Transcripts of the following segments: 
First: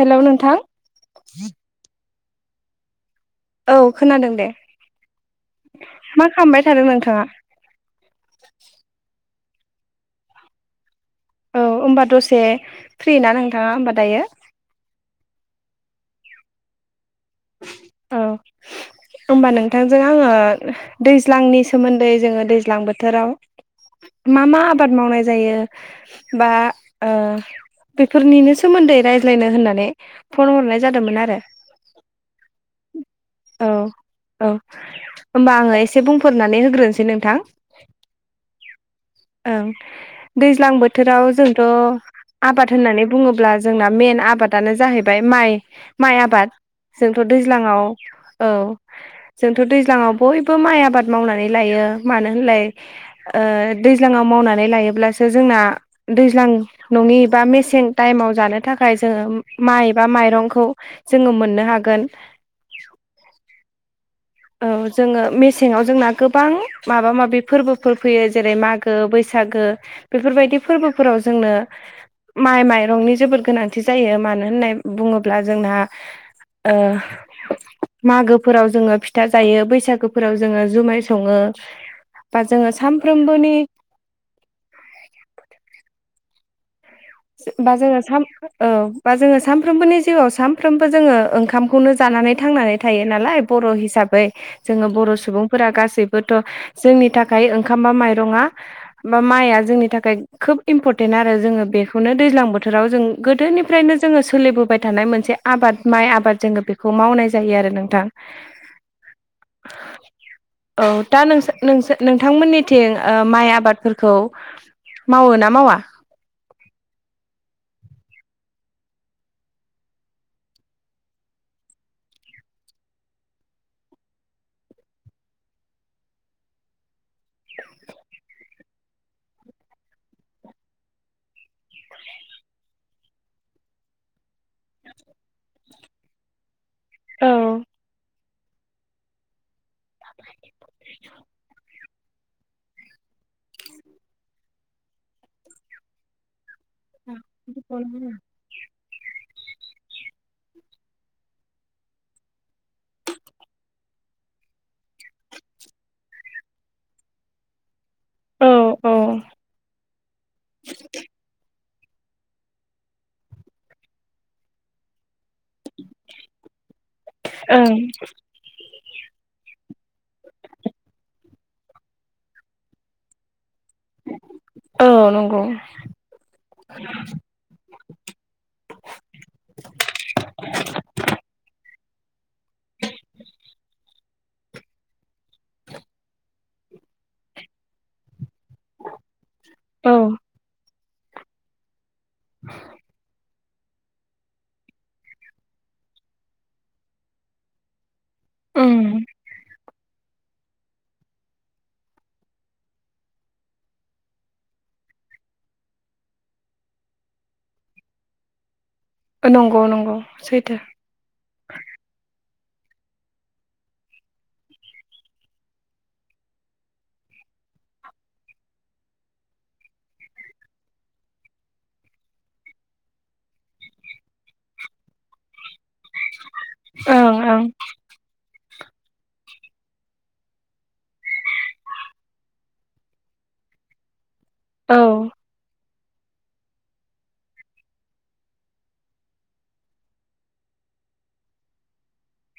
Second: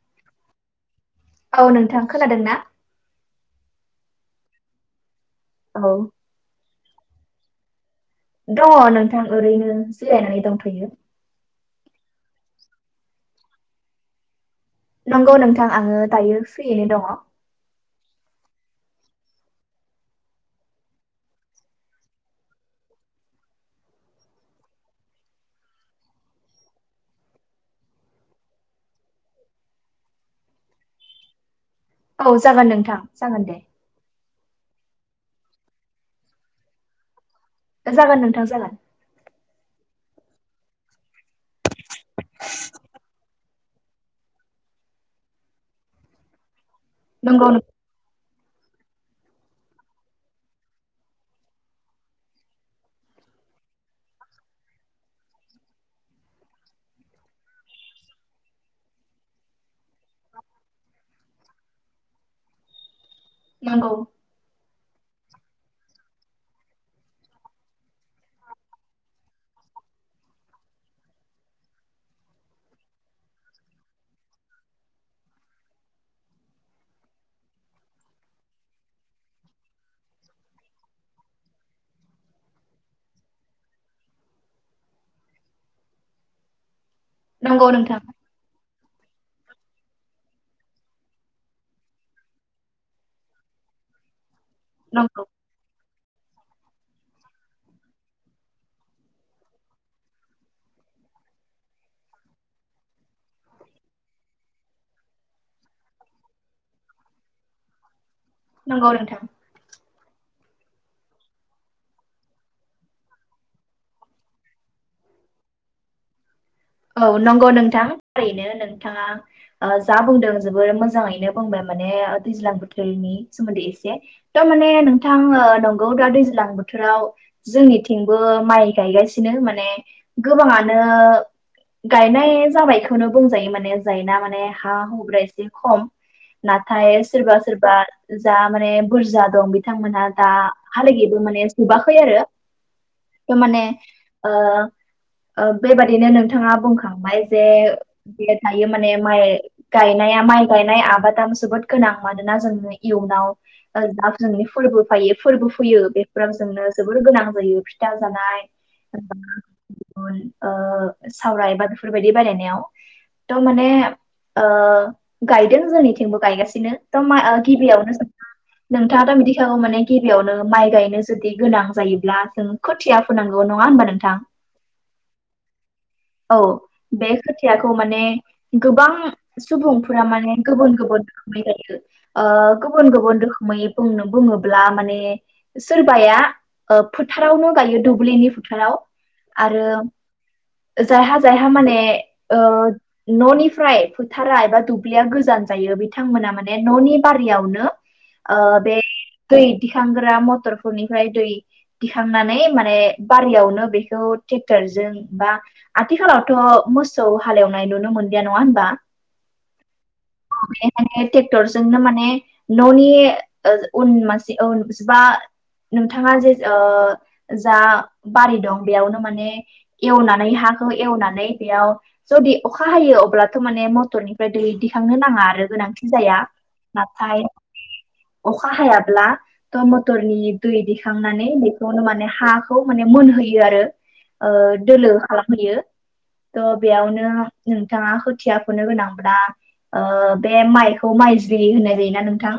हेल' नोंथां औ नोंथां खोनादों ना? औ खोनादों दे। औ मा खालामबाय थादों नोंथाङा? दङ नोंथां ओरैनो जिरायनानै दंथ'यो। औ होनोमबा दसे फ्रि ना नोंथाङा होमबा दायो? नंगौ नोंथां आङो दायो फ्रियैनो दङ। औ होनोमबा नोंथांजों आङो दैज्लांनि सोमोन्दै जोङो दैज्लां बोथोराव मा मा आबाद मावनाय जायो बा बेफोरनिनो सोमोन्दै रायज्लायनो होननानै फन हरनाय जादोंमोन आरो। औ जागोन नोंथां जागोन दे औ औ होनबा आङो एसे बुंफोरनानै होग्रोनोसै नोंथां। जागोन नोंथां जागोन ओं दैज्लां बोथोराव जोंथ' आबाद होननानै बुङोब्ला जोंना मेन आबादानो जाहैबाय माइ माइ आबाद। जोंथ' नंगौ नों- दैज्लांआव औ जोंथ' दैज्लाङाव बयबो माइ आबाद मावनानै लायो मानो होनलाय दैज्लाङाव मावनानै लायोब्लासो जोंना दैज्लां नङिबा मेसें टाइमाव जानो थाखाय जोङो माइ एबा माइरंखौ जोङो मोननो हागोन। नांगौ औ जोङो मेसेङाव जोंना गोबां माबा माबि फोरबोफोर फैयो जेरै मागो बागो बैसागो बेफोरबायदि फोरबोफोराव जोंनो माइ माइरंनि जोबोर गोनांथि जायो मानो होननानै बुङोब्ला जोंहा मागोफोराव जोङो फिथा फिथा जायो बैसागोफोराव जोङो जुमाय सङो बा जोङो सानफ्रोमबोनि नंगौ बा नोंथां जोङो साफ्रोमबो औ बा जोङो सानफ्रोमबोनि जिउआव सानफ्रोमबो जोङो ओंखामखौनो जानानै थांनानै थायो नालाय। बर' हिसाबै जोङो बर' नंगौ सुबुं फोर गासैबोथ' जोंनि थाखाय ओंखामबा माइरङा बा माइआ जोंनि थाखाय खोब इम्परटेन्ट आरो जोङो बे बेखौनो दैज्लां बोथोराव जों गोदोनिफ्रायनो जोङो सोलिबोबाय थानाय मोनसे आबाद माइ आबाद जोङो बेखौ खौ मावनाय जायो आरो नोंथां नंगौ नोंथां [inaudible] औ दा नों नोंथांमोननिथिं माइ आबादफोरखौ मावो ना मावा औ नंगौ नोंथां थारैनो नोंथाङा जा बुंदों जोबोर मोजाङैनो बुंबाय माने दैज्लां बोथोरनि सोमोन्दै एसे दा माने नोंथां नंगौ दा दैज्लां बोथोराव जोंनिथिंबो माइ गायगासिनो माने गोबाङानो गायनाय जाबायखौनो बुंजायो माने जायना माने हा हुग्रा एसे खम नाथाय औ सोरबा सोरबा जा माने बुरजा दं बि बिथांमोनहा दाहालागैबो माने जोबाखै आरो दामाने बेबादिनो नोंथाङा बुं ओमफ्राय जे जे दायो माने माइ गायनाया माइ गायनाय आबादा जोबोद गोनां मानोना जोंनो इयुनाव जा जोंनि फोरबो फायो फोरबो फैयो बेफोराब जोंनो जोबोर गोनां जायो औ औ [unintelligible] सावराय बा बेफोरबायदि बानायनायाव थ माने गायदों जोंनिथिंबो गायगासिनो था मा ओं गिबियावनो सों नोंथाङा दा मिथिखागौ माने गिबियावनो माइ गायनो जुदि गोनां जायोब्ला जों खोथिया फुनांगौ नङा होनबा नोंथां औ नंगौ औ बे खोथियाखौ माने गोबां सुबुंफोरा माने गुबुन गुबुन रोखोमै जायो गुबुन गुबुन रोखोमै बुंनो बुङोब्ला माने सोरबाया फोथारावनो गायो दुब्लिनि फोथाराव आरो जायहा जायहा माने न'निफ्राय फोथारा एबा दुब्लिया गोजान जायो बिथांमोना माने न'नि बारियावनो बे उम दै दिखांग्रा मटरफोरनिफ्राय दै दिखांनानै माने बारियावनो बेखौ ट्रेक्टरजों बा आथिखालावथ' मोसौ हालेवनाय नुनो मोनदिया नङा होनबा नंगौ नंगौ सैथो माने ट्रेक्टरजोंनो माने न'नि उन [unintelligible] उन बा नोंथाङा जे जा बारि दं बेयावनो माने एवनानै हाखौ एवनानै बेयाव जुदि अखा हायो अब्लाथ' माने मटरनिफ्राय दै दिखांनो नाङा आरो गोनांथि जाया ओं नाथाय ओं अखा हायाब्ला मटरनि दै दिखांनानै बेखौनो माने हाखौ माने मोनहोयो आरो ओ औ होयो थ' बेयावनो नोंथाङा खोथिया फुनो गोनांब्ला बे माइखौ माइज्लि होननाय जायोना नोंथां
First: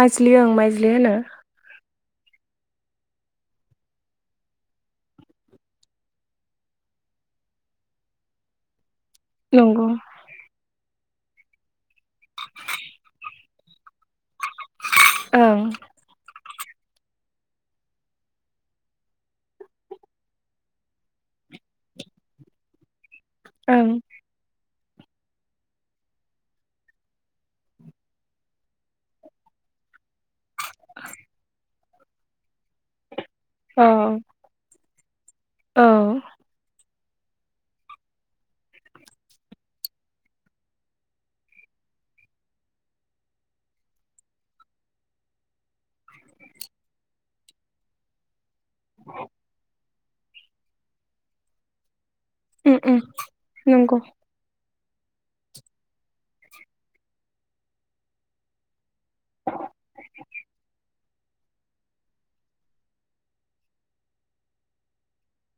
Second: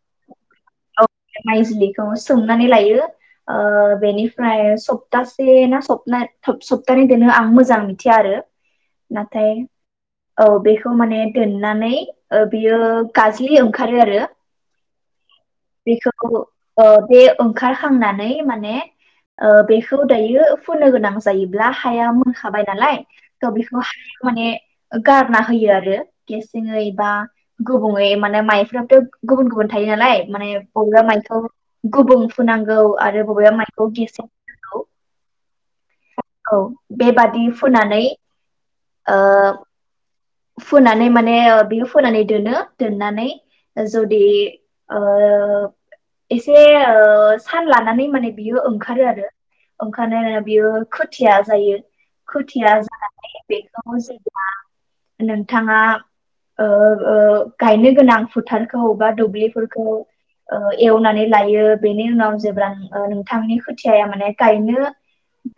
माइज्लि ओं माइज्लि होनो माइज्लिखौ सोमनानै लायो ओ बेनिफ्राय सप्तासे ना सप थ सप्तानै दोनो आं मोजां मिथिया आरो नाथाय नंगौ औ बेखौ माने दोननानै बियो गाजलि ओंखारो आरो ओं बेखौ बे ओंखारखांनानै माने बेखौ दायो फोनो गोनां जायोब्ला हाया मोनखाबाय नालाय त' बेखौ ओं हाया माने गारना होयो आरो गेसेङै बा गुबुंयै माने माइफथ' गुबुन गुबुन थायो नालाय माने बरब्रा माइखौ गुबुं फुनांगौ आरो बबेबा औ माइखौ गेसे औ औ बेबादि फोननानै ओ फोननानै माने बेयो फोनानै दोनो दोननानै जुदि एसे सान लानानै माने बियो ओंखारो आरो ओंखारनाया बियो खोथिया जायो। खुथिया उम उम जानानै बेखौ नंगौ जेब्ला नोंथाङा ओ ओ गायनो गोनां फोथारखौ बा दुब्लिफोरखौ ओ एवनानै लायो बेनि उनाव जेब्ला नोंथांनि खोथियाया माने गायनो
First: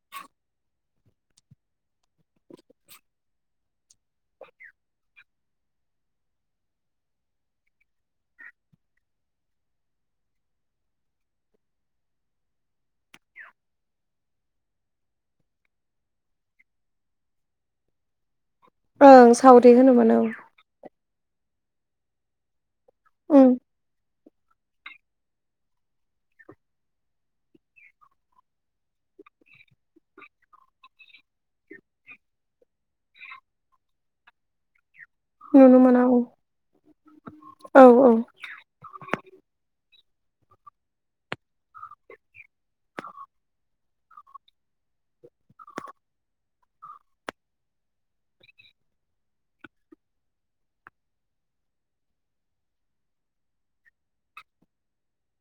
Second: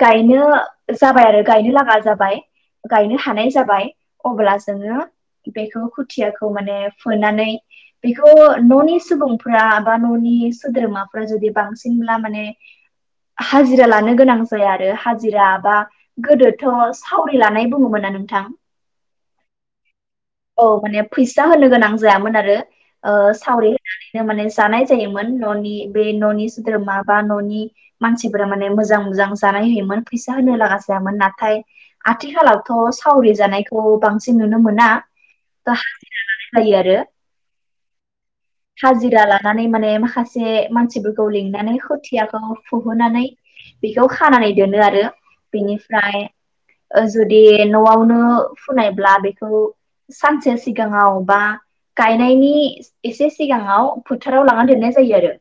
गायनो जाबाय आरो गायनो लागा जाबाय गायनो हानाय जाबाय अब्ला जोङो बेखौ खुथियाखौ माने फोनानै बेखौ न'नि सुबुंफ बा न'नि सोद्रोमाफ जुदि बांसिनब्ला माने हाजिरा लानो गोनां जाया आरो हाजिरा बा गोदोथ' सावरि लानाय बुङोमोना नोंथां। ओं सावरि होनोमोन औ औ माने फैसा होनो गोनां जायामोन आरो ओं सावरि होनानै माने जानाय जायोमोन न'नि बे न'नि सोद्रोमा बा न'नि मानसिफोरा माने मोजां मोजां जानाय होयोमोन फैसा होनो लागा जायामोन नाथाय आथिखालावथ' सावरि जानायखौ बांसिन नुनो मोना। नुनो मोना [unintelligible] औ जायो आरो। औ औ हाजिरा लानानै माने माखासे मानसिफोरखौ लिंनानै खोथियाखौ फुहोनानै बेखौ खानानै दोनो आरो बेनिफ्राय ओ जुदि न'आवनो फुनायब्ला बेखौ सानसे सिगाङाव बा गायनायनि एसे सिगाङाव फोथाराव लानानै दोननाय जायो आरो।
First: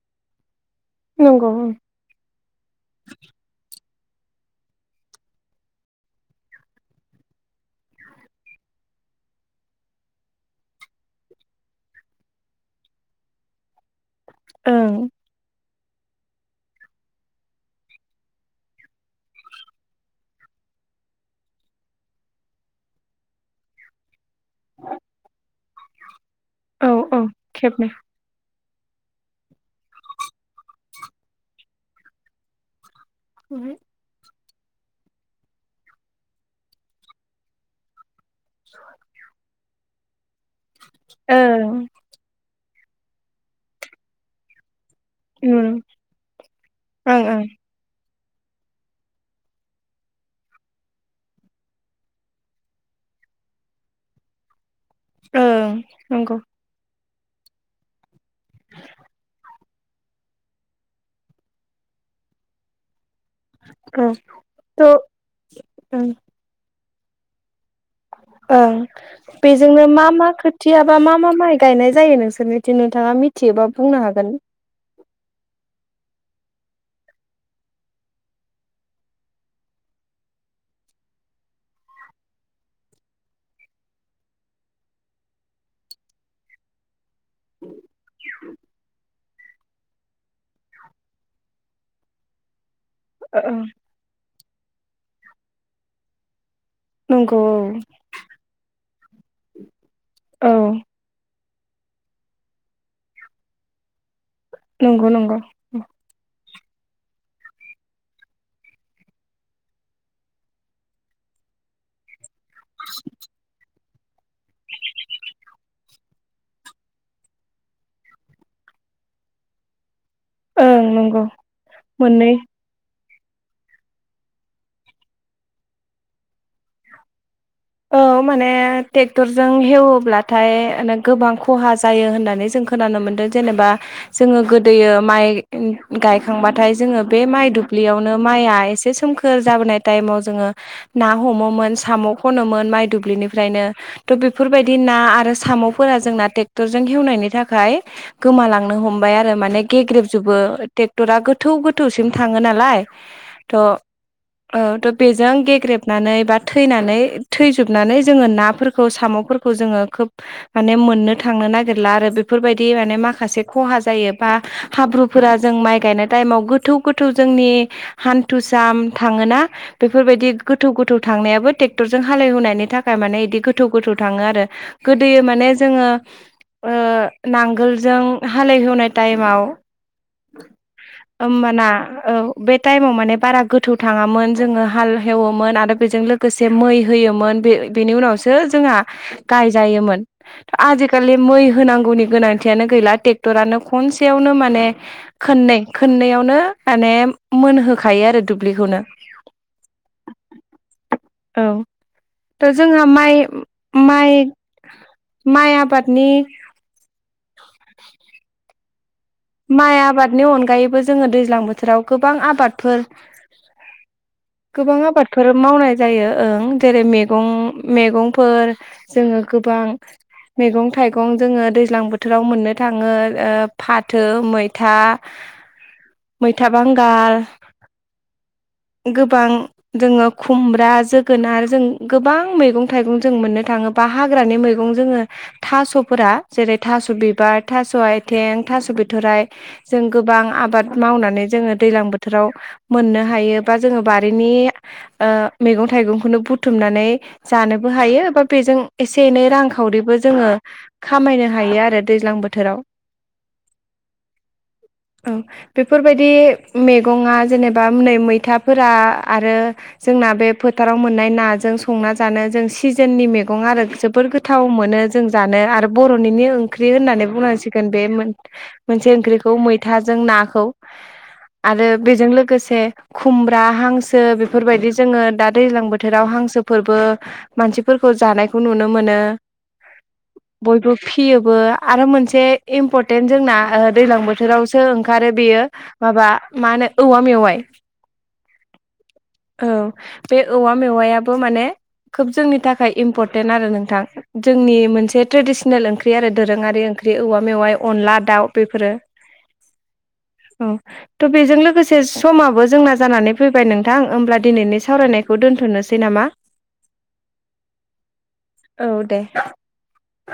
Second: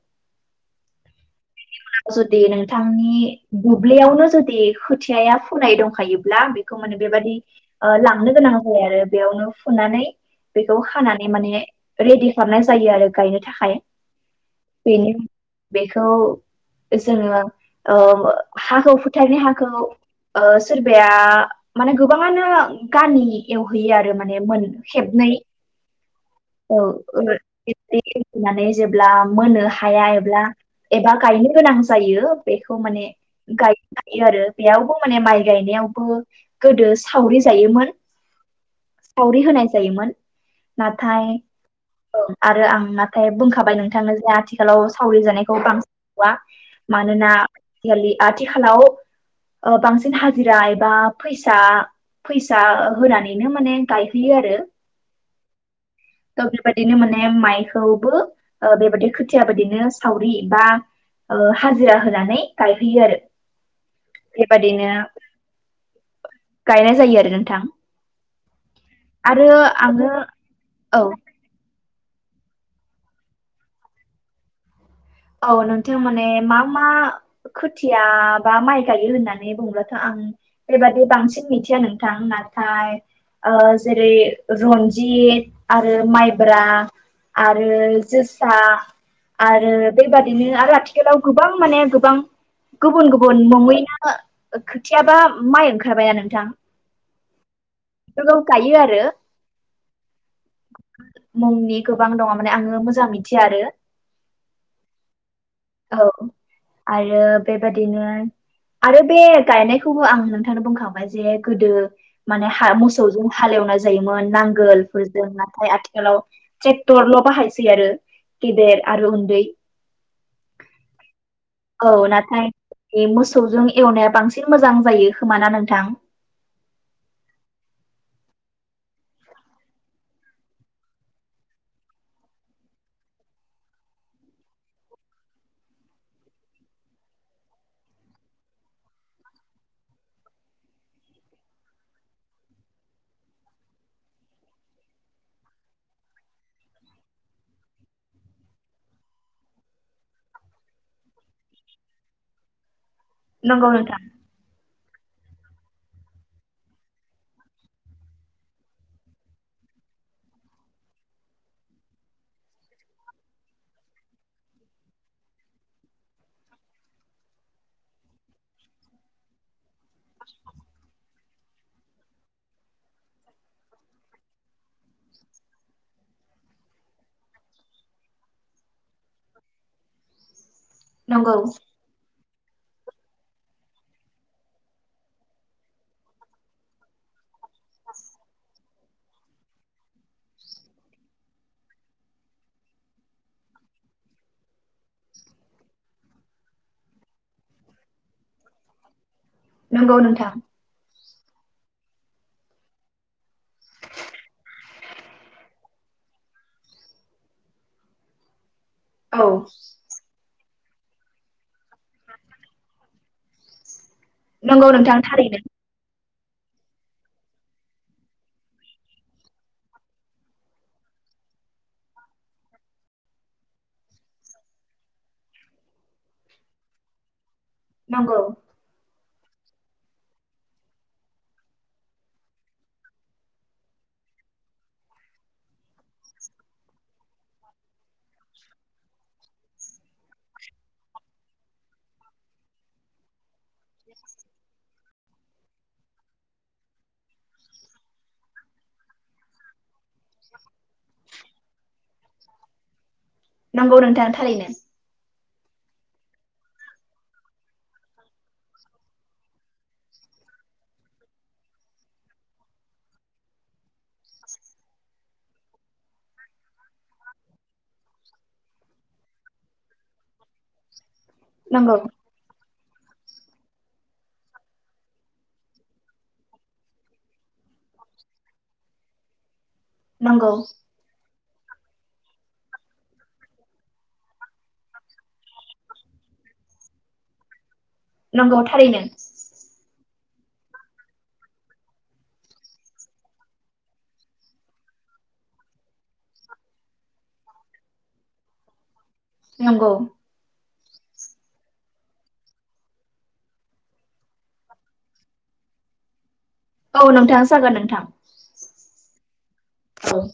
नंगौ उनाव जुदि नोंथांनि बुब्लियावनो जुदि खोथियाया फुनाय दंखायोब्ला खौ माने बेबादि लांनो गोनां जायो आरो बेयावनो फुनानै बेखौ हानानै माने रेडि खालामनाय जायो आरो गायनो थाखाय। ओं बेनो बेखौ जोङो हाखौ फुथारनि हाखौ सोरबाया माने गोबाङानो गाम एवहैयो आरो माने ओ माने खेबनै औ खेबनै खेबनै माने जेब्ला मोननो हाया एब्ला एबा गायनो गोनां जायो बेखौ माने ओं गाय हायो आरो बेयावबो माने माइ गायनायावबो गोदो सावरि जायोमोन। [inaudible] सावरि होनाय जायोमोन नाथाय ओं ओ आरो आं नाथाय बुंखाबाय नोंथांनो जे आथिखालाव सावरि जानायखौ ओं बांसिनुवा मानोना ओं आ आथिखालाव बांसिन हाजिरा एबा फैसा फैसा होनानैनो माने गायहैयो आरो। ओ नंगौ थ बेबायदिनो माने माइखौबो बेबायदि खोथिया बाददिनो सावरि बा हाजिरा होनानै गायहोयो आरो। औ थ' बेबादिनो ओं गायनाय जायो आरो नोंथां। ओं आरो बेजोंनो मा आङो मा खोथिया बा औ मा मा माइ गायनाय जायो नोंसोरनिदि नोंथाङा मिथियोबा बुंनो हागोन। औ नोंथां माने मा मा खुथिया बा माइ गायो होननानै बुंब्लाथ' आं बेबादि बांसिन मिथिया नोंथां नाथाय जेरै रन्जित आरो माइब्रा आरो जोसा आरो बदै बादैनो आरो आथिखालाव गोबां माने गोबां गुबुन गुबुन नङैनो खोथियाबा माइ ओंखारबायना नोंथां नंगौ बेखौ जों गायो आरो औ मुंनि गोबां दङ माने आङो मोजां मिथिया आरो नंगौ नंगौ औ आरो बेबादिनो आरो बे गायनायखौबो आं नोंथांनो बुंखाबाय जे गोदो माने ह मोसौजों हालेवनानै जायोमोन नांगोलफोरजों नाथाय आथिखालाव ट्रेक्टरल' बाहायसै आरो गिदेर आरो उन्दै ओं नंगौ औ मोननै नाथाय मोसौजों एवनाया बांसिन मोजां जायो खोमाना नोंथां औ माने ट्रेक्टरजों हेवोब्लाथाय माने गोबां खहा जायो होननानै जों खो खोनानो मोन्दों जेनेबा जोङो गोदोयो माइ गायखांबाथाय जोङो बे माइ दुब्लियावनो माइआ एसे सोमखो -खोर जाबोनाय टाइमाव जोङो ना हमोमोन साम' खनोमोन माइ दुब्लिनिफ्रायनो थ' बेफोरबायदि ना आरो साम'फोरा जोंना टेक्टरजों हेवनायनि थाखाय गोमालांनो हमबाय आरो माने गेग्रेबजोबो टेक्टरा गोथौ गोथौसिम थाङो नालाय थ' नंगौ नोंथां औ थ' बेजों गेग्रेबनानै बा थैनानै थैजोबनानै जोङो नाफोरखौ साम'फोरखौ जोङो खोब माने मोननो थांनो नागिरला आरो बेफोरबायदि माने माखासे खहा जायो बा हाब्रुफोरा जों माइ गायनाय टाइमाव गोथौ गोथौ जोंनि हान्थुसा थाङोना बेफोरबायदि गोथौ गोथौ थांनायाबो टे क्टरजों हाले एवनायनि थाखाय माने बिदि गोथौ गोथौ थाङो आरो गोदोयो माने जोङो ओ नांगोलजों हालेहेवनाय टाइमाव नंगौ ओमबाना औ बे टाइमाव माने बारा गोथौ थाङामोन जोङो हाल हेवोमोन आरो बेजों लोगोसे जे मै होयोमोन बे बेनि उनावसो जोंहा गायजायोमोन आजिखालि मै होनांगौनि गोनांथियानो गैला टेक्टरानो खनसेयावनो माने खोननै खोननैयावनो माने मोनहोखायो आरो दुब्लिखौनो नंगौ नोंथां औ दा जोंहा माइ माइ माइ आबादनि औ माइ आबादनि अनगायैबो जोङो दैज्लां बोथोराव गोबां आबादफोर नंगौ गोबां नोंथां आबादफोर थारैनो मावनाय जायो ओं जेरै मैगं मैगंफोर जोङो गोबां मैगं थाइगं जोङो दैज्लां बोथोराव मोननो थाङो फाथ फाथो मैथा मैथा बांगाल नंगौ गोबां जोङो खुमब्रा जोगोनार जों गोबां मैगं थाइगं जों मोननो थाङो बा हाग्रानि मैगं जोङो थास'फोरा जेरै थास' बिबार थास' आइथें थास' बि राइ जों गोबां आबाद मावनानै जोङो दैलां बोथोराव मोननो हायो बा जोङो बारिनि ओ मैगं थाइगंखौनो बुथुमनानै जानोबो हायो बा बेजों एसे एनै रांखावरिबो जोङो खामायनो हायो आरो दैज्लां बोथोराव नंगौ नोंथां थारैनो औ बेफोरबायदि मैगंआ जेनेबा नै मैथाफोरा आरो जोंना बे फोथाराव मोननाय नाजों संना जानो जों सिजोननि मैगं आरो जोबद गोथाव गोथाव मोनो जों जानो आरो बर'निनो ओंख्रि होननानै बुंनांसिगोन बे मोनसे ओंख्रिखौ मैथाजों नाखौ आरो नंगौ बेजों लोगोसे खुमब्रा हांसो बेफोरबायदि जोङो दा दैज्लां बोथोराव हांसोफोरबो मानसिफोरखौ जानायखौ नुनो मोनो नंगौ बयबो फिसियोबो आरो मोनसे इम्परटेन्ट जोंना दैज्लां बोथोरावसो ओंखारो बेयो माबा मा होनो औवा मेवाइ नंगौ थारैनो औ बे औवा मेवायाबो माने खोब जोंनि थाखाय इम्परटेन्ट आरो नोंथां जोंनि मोनसे ट्रेडिसनेल ओंख्रि आरो दोरोङारि ओंख्रि औवा मेवाइ अनला दाउ बेफोरो नंगौ औ थ' बेजों लोगोसे समाबो जोंना जानानै फैबाय नोंथां होमब्ला दिनैनि सावरायनायखौ दोन्थ'नोसै नामा [unintelligible] औ नोंथाङ जागोन नोंथां औ दे औ